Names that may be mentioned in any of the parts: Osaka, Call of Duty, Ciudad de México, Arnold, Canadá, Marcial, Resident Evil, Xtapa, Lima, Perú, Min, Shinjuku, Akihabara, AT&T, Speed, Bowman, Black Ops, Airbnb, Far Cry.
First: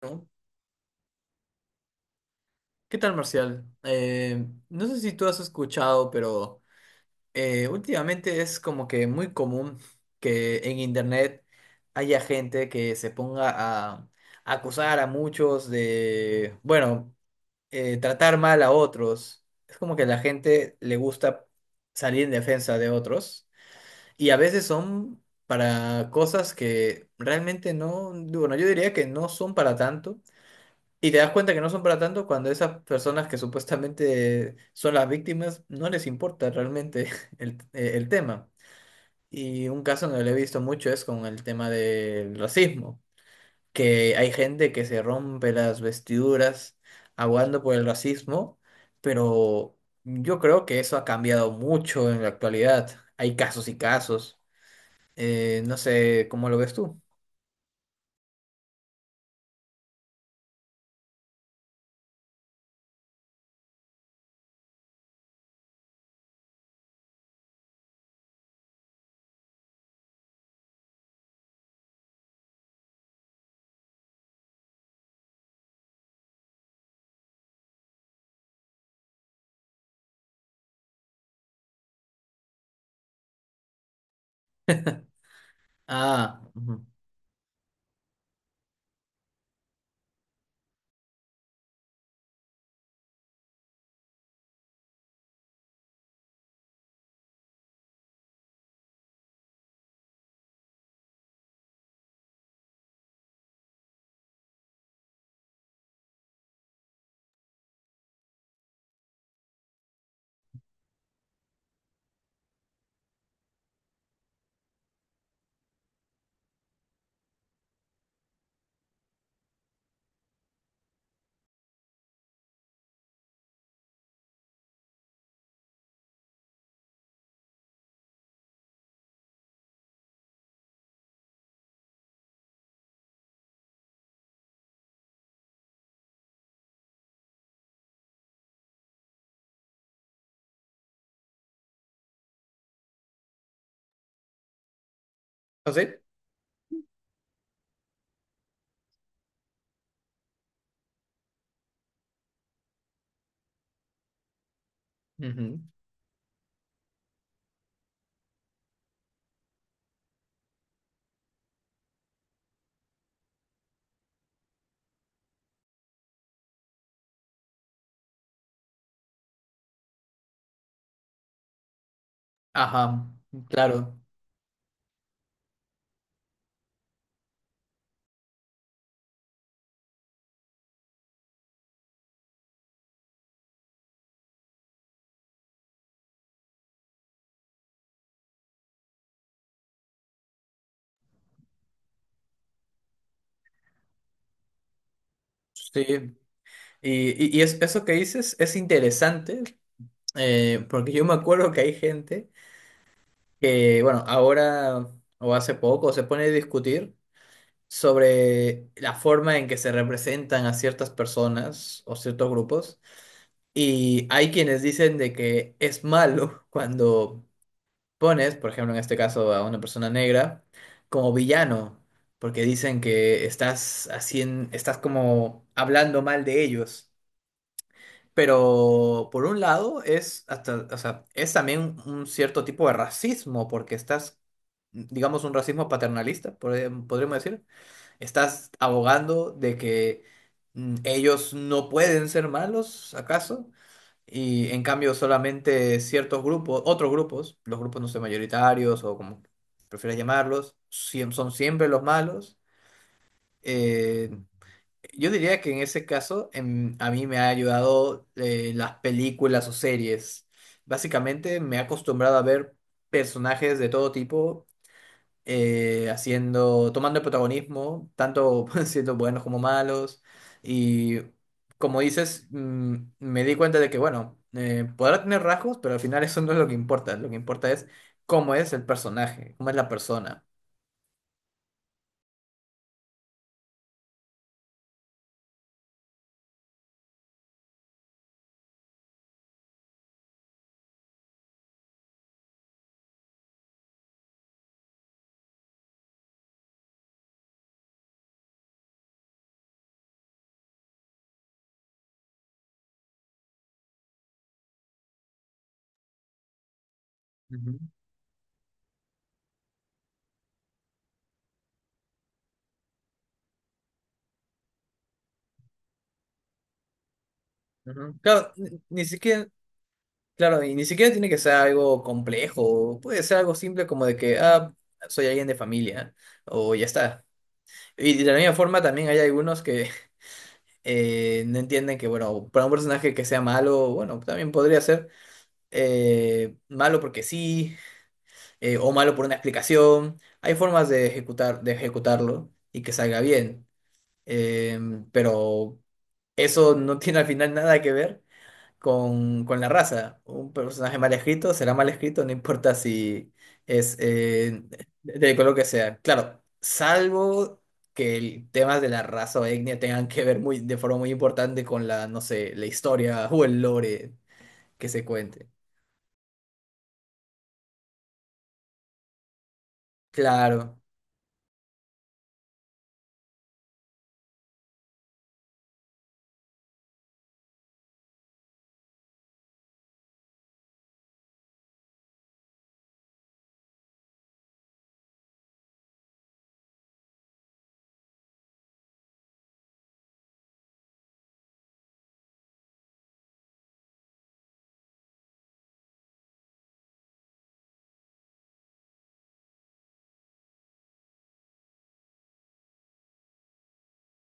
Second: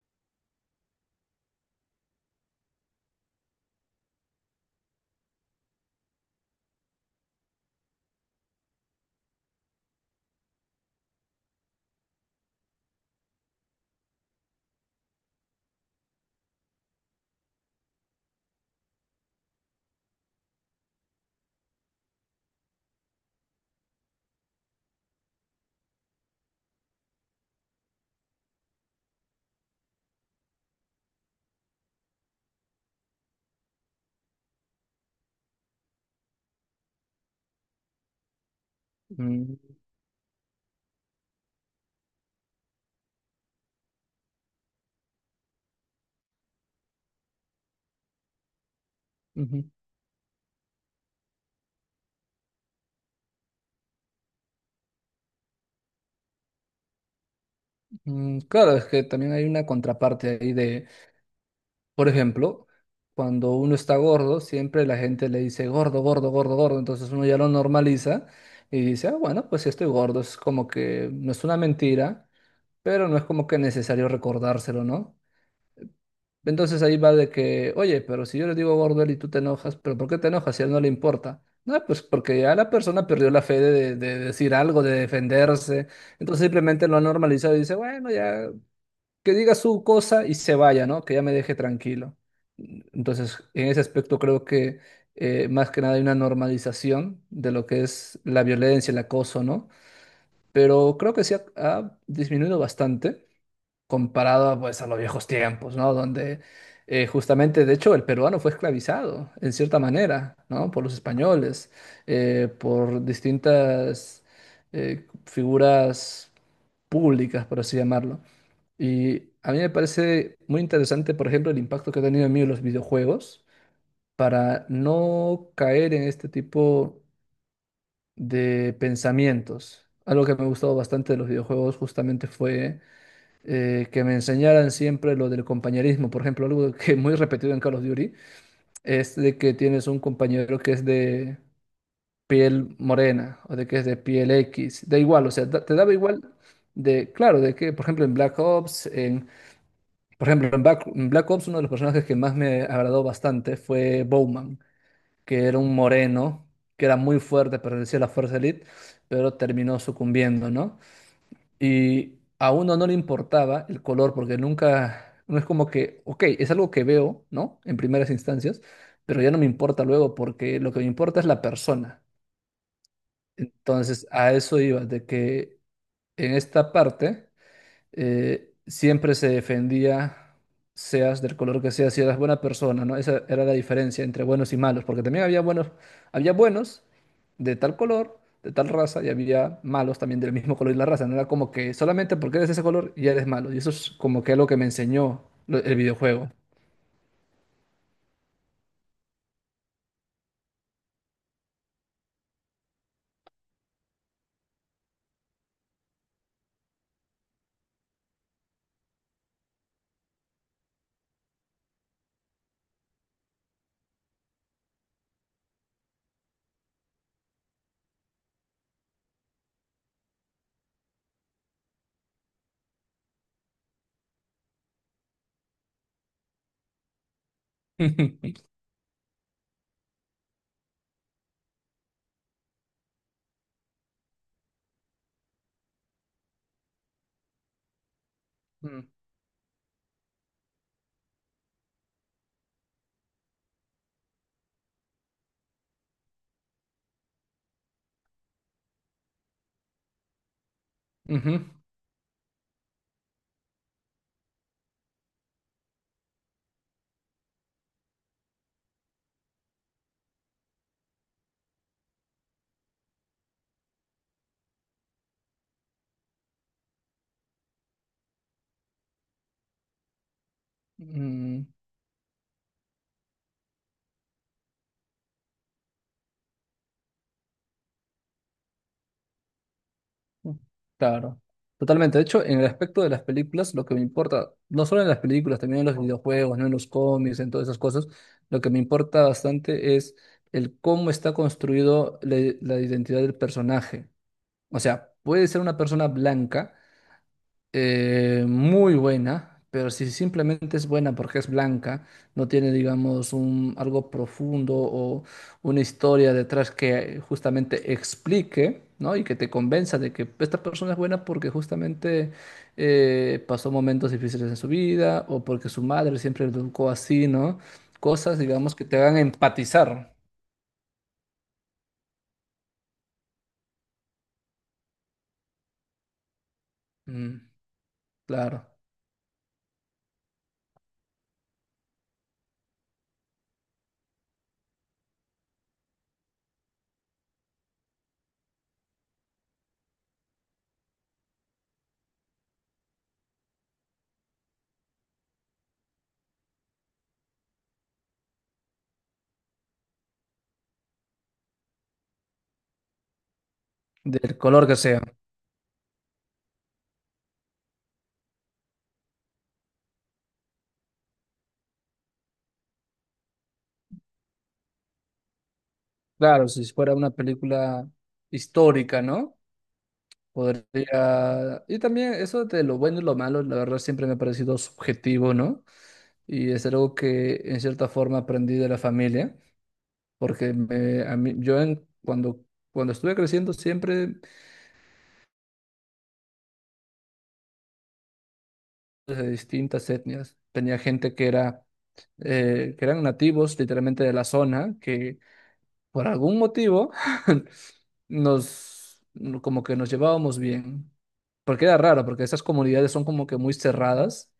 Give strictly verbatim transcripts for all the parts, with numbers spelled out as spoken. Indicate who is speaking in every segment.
Speaker 1: ¿No? ¿Qué tal, Marcial? Eh, no sé si tú has escuchado, pero eh, últimamente es como que muy común que en internet haya gente que se ponga a, a acusar a muchos de, bueno, eh, tratar mal a otros. Es como que a la gente le gusta salir en defensa de otros y a veces son para cosas que realmente no, bueno, yo diría que no son para tanto. Y te das cuenta que no son para tanto cuando esas personas que supuestamente son las víctimas no les importa realmente el, eh, el tema.
Speaker 2: Mm,
Speaker 1: Y un caso donde lo he visto mucho es con el tema del racismo, que hay gente que se rompe las vestiduras aguando por el racismo,
Speaker 2: ujú.
Speaker 1: pero yo creo que eso ha cambiado mucho en la actualidad. Hay casos y casos. Eh, no sé cómo lo ves tú.
Speaker 2: Mm, claro, es que también hay una contraparte ahí de, por ejemplo, cuando uno está gordo, siempre la gente le dice gordo, gordo, gordo, gordo, entonces uno ya lo normaliza y dice, ah, bueno, pues si estoy gordo, es como que no es una mentira, pero no es como que necesario recordárselo, ¿no? Entonces ahí va de que, oye, pero si yo le digo gordo a él y tú te enojas, pero ¿por qué te enojas si a él no le importa? No, pues porque ya la persona perdió la fe de de- de decir algo, de defenderse.
Speaker 1: Ah,
Speaker 2: Entonces
Speaker 1: ujú.
Speaker 2: simplemente lo ha normalizado y dice, bueno, ya, que diga su cosa y se vaya, ¿no? Que ya me deje tranquilo. Entonces, en ese aspecto creo que eh, más que nada hay una normalización de lo que es la violencia, el acoso, ¿no? Pero creo que sí ha, ha disminuido bastante comparado a, pues, a los viejos tiempos, ¿no? Donde eh, justamente, de hecho, el peruano fue esclavizado, en cierta manera, ¿no? Por los españoles, eh, por distintas eh, figuras públicas, por así llamarlo. Y a mí me parece muy interesante, por ejemplo, el impacto que ha tenido en mí los videojuegos para no caer en este tipo de pensamientos. Algo que me ha gustado bastante de los videojuegos justamente fue eh, que me enseñaran siempre lo del compañerismo. Por ejemplo, algo que es muy repetido en Call of Duty es de que tienes un compañero que es de piel morena o de que es de piel X. Da igual, o sea, da-
Speaker 1: ¿Ah,
Speaker 2: te
Speaker 1: sí?
Speaker 2: daba igual de, claro, de que, por ejemplo, en Black Ops, en... Por ejemplo, en Back- en Black Ops uno de los personajes que más me agradó bastante fue Bowman, que era
Speaker 1: Ujú.
Speaker 2: un moreno, que era muy fuerte, pertenecía a la Fuerza Elite, pero terminó sucumbiendo, ¿no? Y a uno no le importaba el color, porque nunca, no es como que, ok, es algo que veo, ¿no? En primeras instancias, pero ya no me importa luego, porque lo que me importa es la persona.
Speaker 1: Ajá, claro.
Speaker 2: Entonces, a eso iba, de que en esta parte... eh, Siempre se defendía, seas del color que seas, si eras buena persona, ¿no? Esa era la diferencia entre buenos y malos, porque también había buenos, había buenos de tal color, de tal raza, y había malos también del mismo color y la raza. No era como que solamente porque eres de ese color ya eres malo. Y eso es como que algo que me enseñó lo- el
Speaker 1: Sí,
Speaker 2: videojuego.
Speaker 1: Y, y- y es- eso que dices es interesante, eh, porque yo me acuerdo que hay gente que, bueno, ahora o hace poco se pone a discutir sobre la forma en que se representan a ciertas personas o ciertos grupos, y hay quienes dicen de que es malo cuando pones, por ejemplo, en este caso a una persona negra, como villano, porque dicen que estás haciendo, estás como hablando mal de ellos. Pero por un lado es hasta, o sea, es también un cierto tipo de racismo, porque estás, digamos, un racismo paternalista, podríamos podríamos decir. Estás
Speaker 2: Mm,
Speaker 1: abogando de que mm, ellos no pueden ser malos, ¿acaso? Y en cambio solamente ciertos grupos, otros grupos, los grupos no sé, mayoritarios o como prefieras llamarlos, siem- son
Speaker 2: ujú.
Speaker 1: siempre los malos. Eh, yo diría que en ese caso em, a mí me ha ayudado eh, las películas o series. Básicamente me he acostumbrado a ver personajes de todo tipo eh, haciendo, tomando el protagonismo, tanto siendo buenos como malos. Y
Speaker 2: Mm,
Speaker 1: como dices, mm, me di cuenta de que, bueno, eh, podrá tener rasgos, pero al final eso no es lo que importa. Lo que importa es cómo es el personaje, cómo es la persona.
Speaker 2: mm, claro, totalmente. De hecho, en el aspecto de las películas, lo que me importa, no solo en las películas, también en los videojuegos, ¿no? En los cómics, en todas esas cosas, lo que me importa bastante es el cómo está construido la, la identidad del personaje. O sea, puede ser una persona blanca eh, muy buena, pero si simplemente es buena porque es blanca, no tiene, digamos, un, algo profundo o una historia detrás que
Speaker 1: Ujú,
Speaker 2: justamente explique, ¿no? Y que te convenza de que esta persona es buena porque justamente eh, pasó momentos difíciles en su vida o porque su madre siempre le educó así, ¿no?
Speaker 1: ujú.
Speaker 2: Cosas,
Speaker 1: Claro,
Speaker 2: digamos,
Speaker 1: ni
Speaker 2: que te
Speaker 1: ni
Speaker 2: hagan
Speaker 1: siquiera.
Speaker 2: empatizar.
Speaker 1: Claro, y ni siquiera tiene que ser algo complejo, puede ser algo simple como de que, ah, soy alguien de familia, o ya está.
Speaker 2: Mm,
Speaker 1: Y de la misma
Speaker 2: claro,
Speaker 1: forma también hay algunos que eh, no entienden que, bueno, para un personaje que sea malo, bueno, también podría ser eh, malo porque sí, eh, o malo por una explicación. Hay formas de ejecutar, de ejecutarlo y que salga bien. Em, pero eso no tiene al final nada que ver con, con la raza. Un personaje mal escrito será mal escrito, no importa si es
Speaker 2: del
Speaker 1: eh,
Speaker 2: color que sea.
Speaker 1: del color que sea. Claro, salvo que el tema de la raza o etnia tengan que ver muy, de forma muy importante con la, no sé, la historia o el lore que se cuente.
Speaker 2: Claro, si fuera una película histórica, ¿no?
Speaker 1: Claro.
Speaker 2: Podría. Y también eso de lo bueno y lo malo, la verdad siempre me ha parecido subjetivo, ¿no? Y es algo que en cierta forma aprendí de la familia, porque me- a mí- yo en- cuando, cuando estuve creciendo siempre pues, de distintas etnias. Tenía gente que era, eh, que eran nativos literalmente de la zona, que por algún motivo nos, como que nos llevábamos bien. Porque era raro, porque esas comunidades son como que muy cerradas,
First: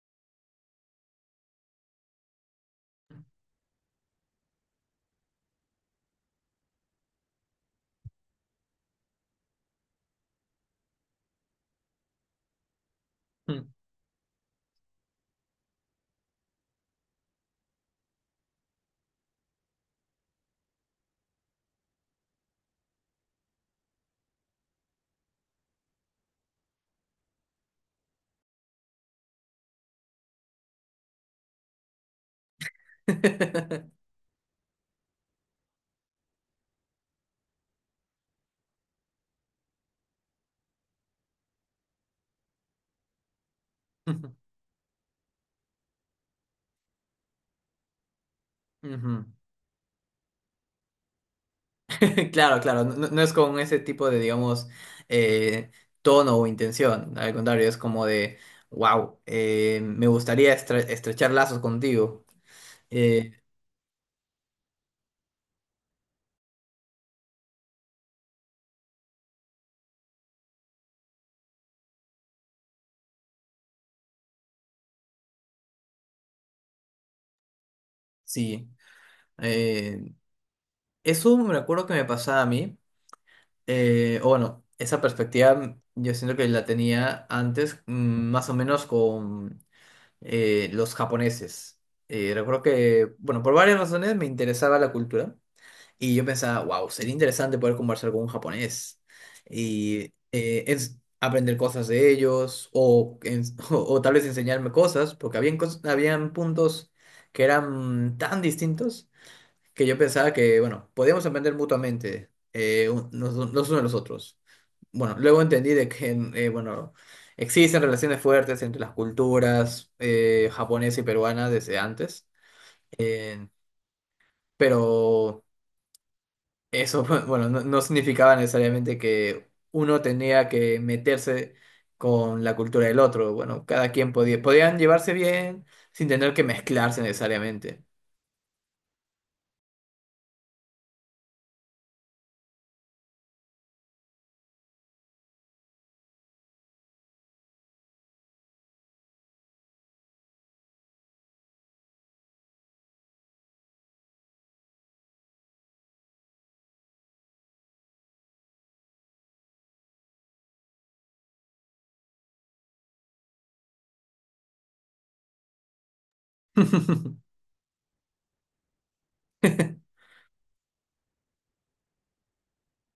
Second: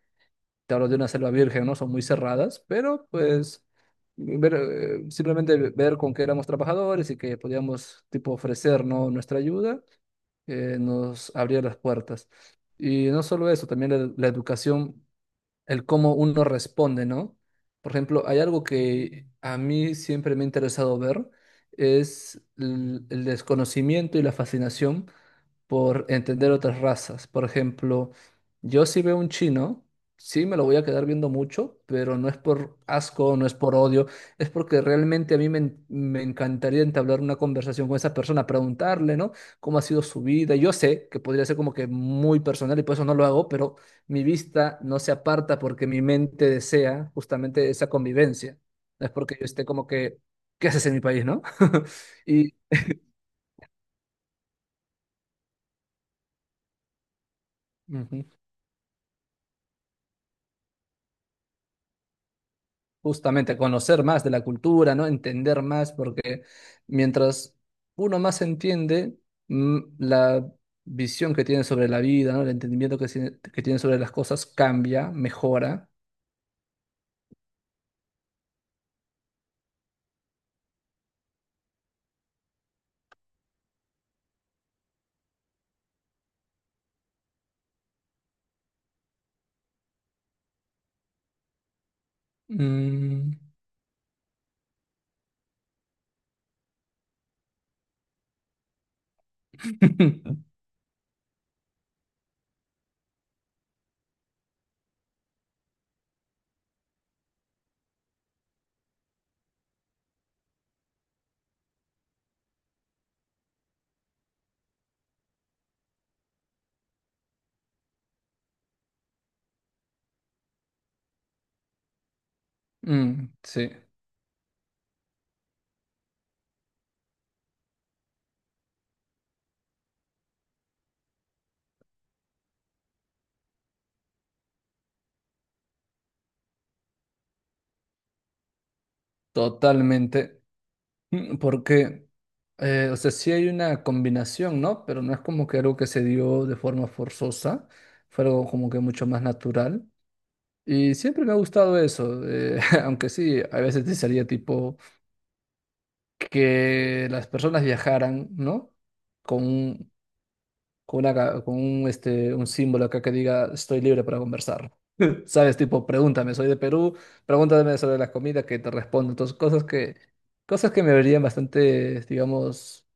Speaker 2: te hablo de una selva virgen, ¿no? Son muy cerradas, pero pues ver, eh, simplemente ver con que éramos trabajadores y que podíamos, tipo, ofrecer, ¿no?, nuestra ayuda, eh, nos abría las puertas. Y no solo eso, también la, la educación, el cómo uno responde, ¿no? Por ejemplo, hay algo que a mí siempre me ha interesado ver, es el el desconocimiento y la fascinación por entender otras razas. Por ejemplo, yo si veo un chino, sí me lo voy a quedar viendo mucho, pero no es por asco, no es por odio, es porque realmente a mí me, en- me encantaría entablar una conversación con esa persona, preguntarle, ¿no? ¿Cómo ha sido su vida? Yo sé que podría ser como que muy personal y por eso no lo hago, pero mi vista no se aparta porque mi mente desea justamente esa convivencia. No es
Speaker 1: Ujú.
Speaker 2: porque yo esté como que, ¿qué haces en mi país, no? Y...
Speaker 1: Claro, claro, no, no no es con ese tipo de, digamos, eh, tono o intención, al contrario, es como
Speaker 2: Ujú.
Speaker 1: de, wow, me gustaría estre- estrechar lazos contigo. Eh,
Speaker 2: Justamente, conocer más de la cultura, ¿no? Entender más, porque mientras uno más entiende, mm, la visión que tiene sobre la vida, ¿no? El entendimiento que, tiene- que tiene sobre las cosas cambia, mejora.
Speaker 1: sí, eh, eso me acuerdo que me pasaba a mí, eh, o bueno, esa perspectiva yo siento que la tenía antes, mm, más o menos con eh, los japoneses. Eh, recuerdo que,
Speaker 2: Mm.
Speaker 1: bueno, por varias razones me interesaba la cultura. Y yo pensaba, wow, sería interesante poder conversar con un japonés y eh, ens- aprender cosas de ellos o, ens- o, o tal vez enseñarme cosas, porque habían, cos- habían puntos que eran tan distintos que yo pensaba que, bueno, podíamos aprender mutuamente eh, un- los, los unos de los otros. Bueno, luego entendí de que, eh, bueno, existen relaciones fuertes entre las culturas eh, japonesa y peruana desde antes.
Speaker 2: Mm,
Speaker 1: eh,
Speaker 2: sí,
Speaker 1: pero eso, bueno, no, no significaba necesariamente que uno tenía que meterse con la cultura del otro. Bueno, cada quien podía, podían llevarse bien sin tener que mezclarse necesariamente.
Speaker 2: totalmente. Mm, porque, eh, o sea, sí hay una combinación, ¿no? Pero no es como que algo que se dio de forma forzosa, fue algo como que mucho más natural. Y siempre me ha gustado eso, eh, aunque sí, a veces te salía tipo que las personas viajaran, ¿no? Con un, con una ca- con un, este, un símbolo acá que diga estoy libre para conversar. ¿Sabes? Tipo, pregúntame, soy de Perú, pregúntame sobre la comida que te respondo. Entonces, cosas que, cosas que me verían bastante, digamos,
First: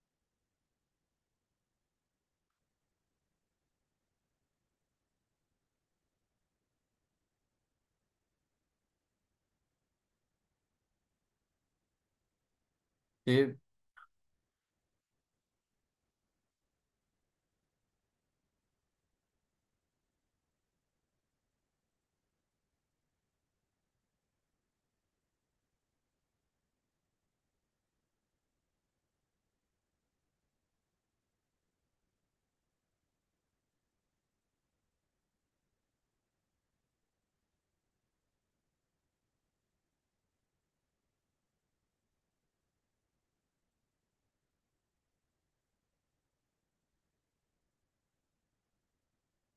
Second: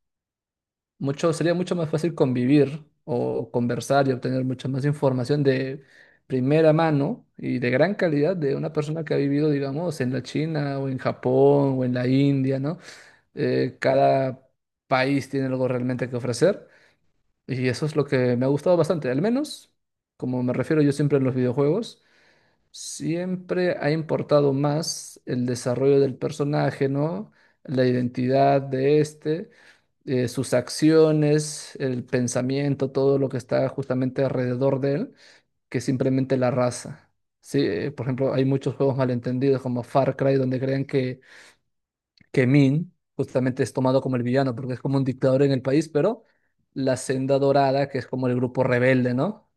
Speaker 2: mucho, sería mucho más fácil convivir o conversar y obtener mucha más información de primera mano y de gran calidad de una persona que ha vivido, digamos, en la China o en Japón o en la India, ¿no?
Speaker 1: Sí.
Speaker 2: Eh, cada país tiene algo realmente que ofrecer y eso es lo que me ha gustado bastante, al menos, como me refiero yo siempre en los videojuegos. Siempre ha importado más el desarrollo del personaje, ¿no? La identidad de este eh, sus acciones, el pensamiento, todo lo que está justamente alrededor de él, que simplemente la raza. Sí, eh, por ejemplo, hay muchos juegos malentendidos como Far Cry, donde creen que, que Min justamente es tomado como el villano, porque es como un dictador en el país, pero la senda dorada, que es como el grupo rebelde, ¿no?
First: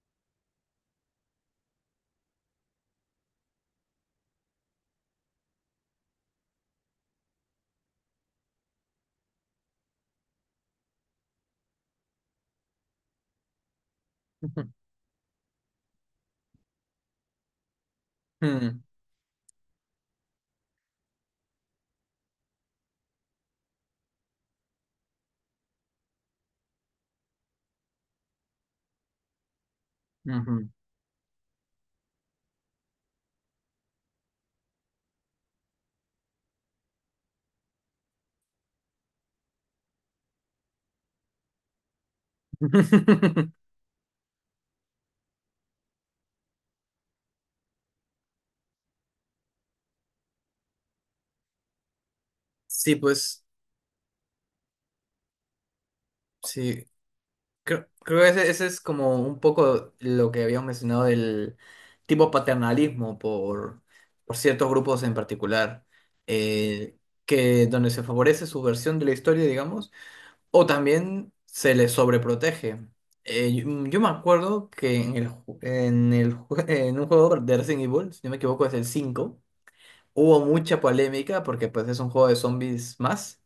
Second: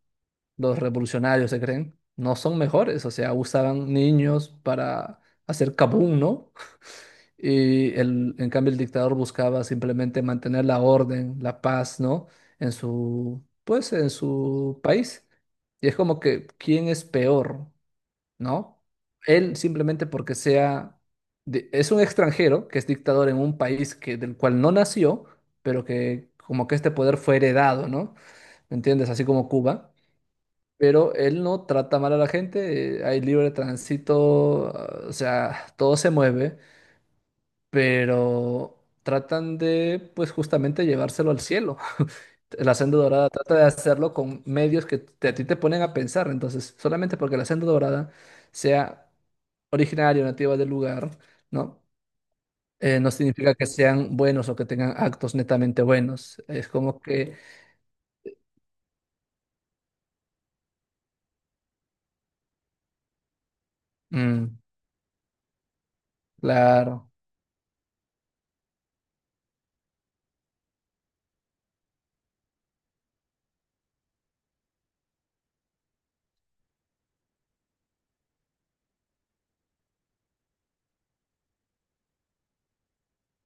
Speaker 2: Los revolucionarios se creen, no son mejores, o sea, usaban niños para hacer kabum, ¿no? Y el, en cambio el dictador buscaba simplemente mantener la orden, la paz, ¿no? En su, pues, en
Speaker 1: Ujú.
Speaker 2: su país. Y es como que, ¿quién es peor, no? Él simplemente porque sea, de- es un extranjero que es dictador en un país que, del cual no nació, pero que como que este poder fue heredado, ¿no? ¿Me entiendes? Así como Cuba.
Speaker 1: Mm, ujú.
Speaker 2: Pero él no trata mal a la gente, eh, hay libre tránsito, ah, o sea, todo se mueve, pero tratan de, pues justamente llevárselo al cielo. La senda dorada trata de hacerlo con medios que te- a ti te ponen a pensar, entonces, solamente porque la senda dorada sea originaria, o nativa del lugar, ¿no?
Speaker 1: Sí,
Speaker 2: Eh, no
Speaker 1: pues,
Speaker 2: significa que sean buenos o que tengan actos netamente buenos. Es
Speaker 1: sí.
Speaker 2: como que.
Speaker 1: Creo, creo que ese, ese es como un poco lo que habíamos mencionado del tipo paternalismo por, por
Speaker 2: Mm.
Speaker 1: ciertos grupos en particular, eh,
Speaker 2: Claro.
Speaker 1: que donde se favorece su versión de la historia, digamos, o también se les sobreprotege. Eh, yo, mm, yo me acuerdo que en el, ju- en el, ju- en un juego de Resident Evil, si no me equivoco es el cinco, hubo mucha polémica porque pues es un juego de zombies más,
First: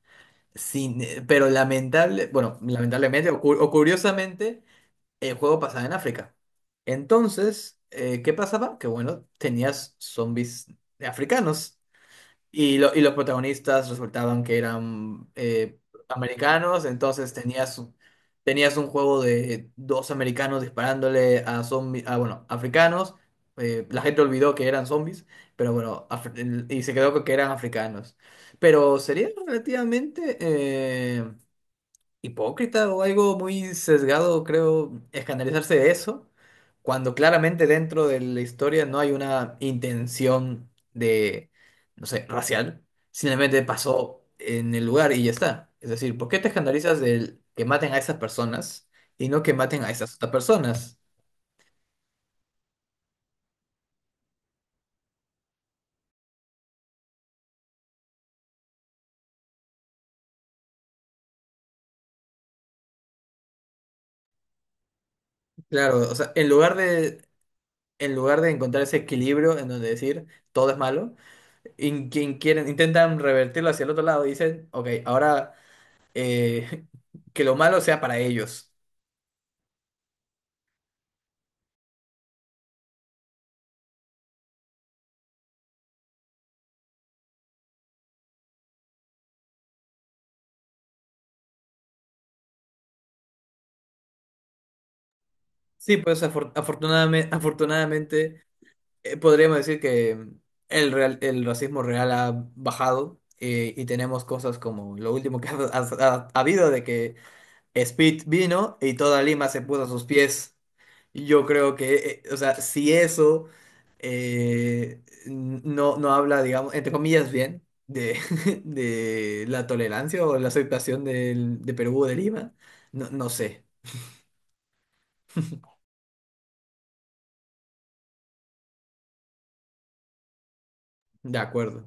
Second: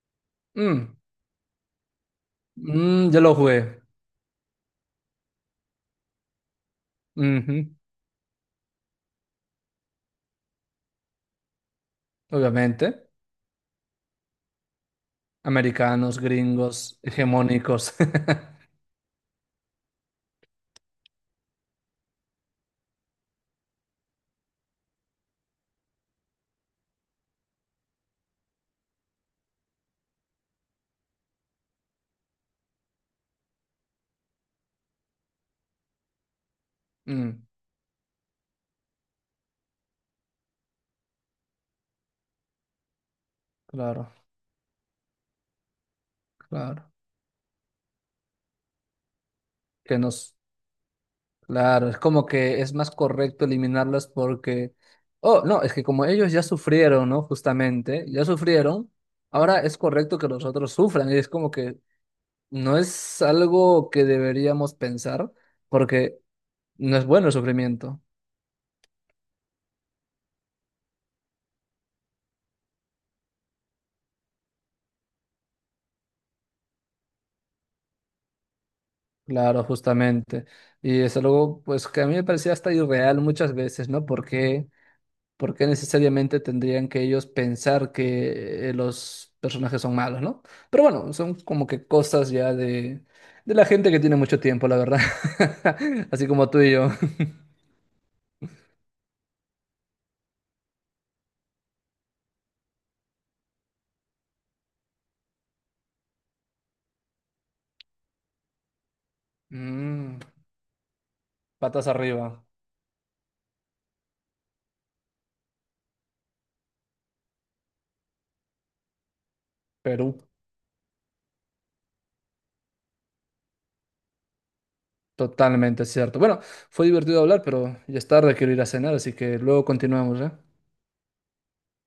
Speaker 2: Mm.
Speaker 1: sin, eh, pero lamentable, bueno,
Speaker 2: Mm. Yo
Speaker 1: lamentablemente
Speaker 2: lo
Speaker 1: o cu- o
Speaker 2: jugué.
Speaker 1: curiosamente el juego pasaba en África.
Speaker 2: Ujú.
Speaker 1: Entonces, eh, ¿qué pasaba? Que bueno, tenías zombies africanos y, lo- y
Speaker 2: Obviamente,
Speaker 1: los protagonistas resultaban que eran eh,
Speaker 2: americanos,
Speaker 1: americanos,
Speaker 2: gringos,
Speaker 1: entonces tenías,
Speaker 2: hegemónicos.
Speaker 1: un- tenías un juego de dos americanos disparándole a zombies, a, bueno, africanos. Eh, la gente olvidó que eran zombies, pero bueno, af- y se quedó con que eran africanos. Pero sería relativamente... eh, hipócrita o algo muy sesgado, creo, escandalizarse de eso, cuando
Speaker 2: Mm,
Speaker 1: claramente dentro de la historia no hay una intención de, no sé, racial, simplemente
Speaker 2: claro,
Speaker 1: pasó en el lugar y ya está. Es decir, ¿por qué te
Speaker 2: claro.
Speaker 1: escandalizas del que maten a esas personas y no que maten a
Speaker 2: Que
Speaker 1: esas otras
Speaker 2: nos.
Speaker 1: personas?
Speaker 2: Claro, es como que es más correcto eliminarlas porque, oh, no, es que como ellos ya sufrieron, ¿no? Justamente, ya sufrieron, ahora es correcto que los otros sufran. Y es como que no es algo que deberíamos pensar
Speaker 1: Claro, o
Speaker 2: porque
Speaker 1: sea, en lugar
Speaker 2: no es
Speaker 1: de,
Speaker 2: bueno el sufrimiento.
Speaker 1: en lugar de encontrar ese equilibrio en donde decir todo es malo, in- quien quieren, intentan revertirlo hacia el otro lado y dicen, ok, ahora... eh, que lo malo sea para ellos.
Speaker 2: Claro, justamente. Y es algo, pues, que a mí me parecía hasta irreal muchas veces, ¿no? Porque, ¿por qué necesariamente tendrían que ellos pensar que eh, los personajes son malos, no? Pero bueno, son como que cosas ya de, de la gente que tiene mucho tiempo, la verdad.
Speaker 1: Sí, pues
Speaker 2: Así como tú y yo.
Speaker 1: afortunadamente, afortunadamente eh, podríamos decir que mm, el, real- el racismo real ha bajado, eh, y tenemos cosas como lo último que ha, ha- ha habido de que Speed vino y toda Lima se puso a sus
Speaker 2: Mm,
Speaker 1: pies. Yo creo
Speaker 2: patas
Speaker 1: que, eh, o
Speaker 2: arriba,
Speaker 1: sea, si eso eh, n- no, no habla, digamos, entre comillas, bien de, de la
Speaker 2: Perú.
Speaker 1: tolerancia o la aceptación del- de Perú o de Lima, no, no sé,
Speaker 2: Totalmente cierto. Bueno, fue divertido hablar, pero ya es tarde, quiero ir a cenar, así que luego continuamos, ¿eh?
Speaker 1: de acuerdo.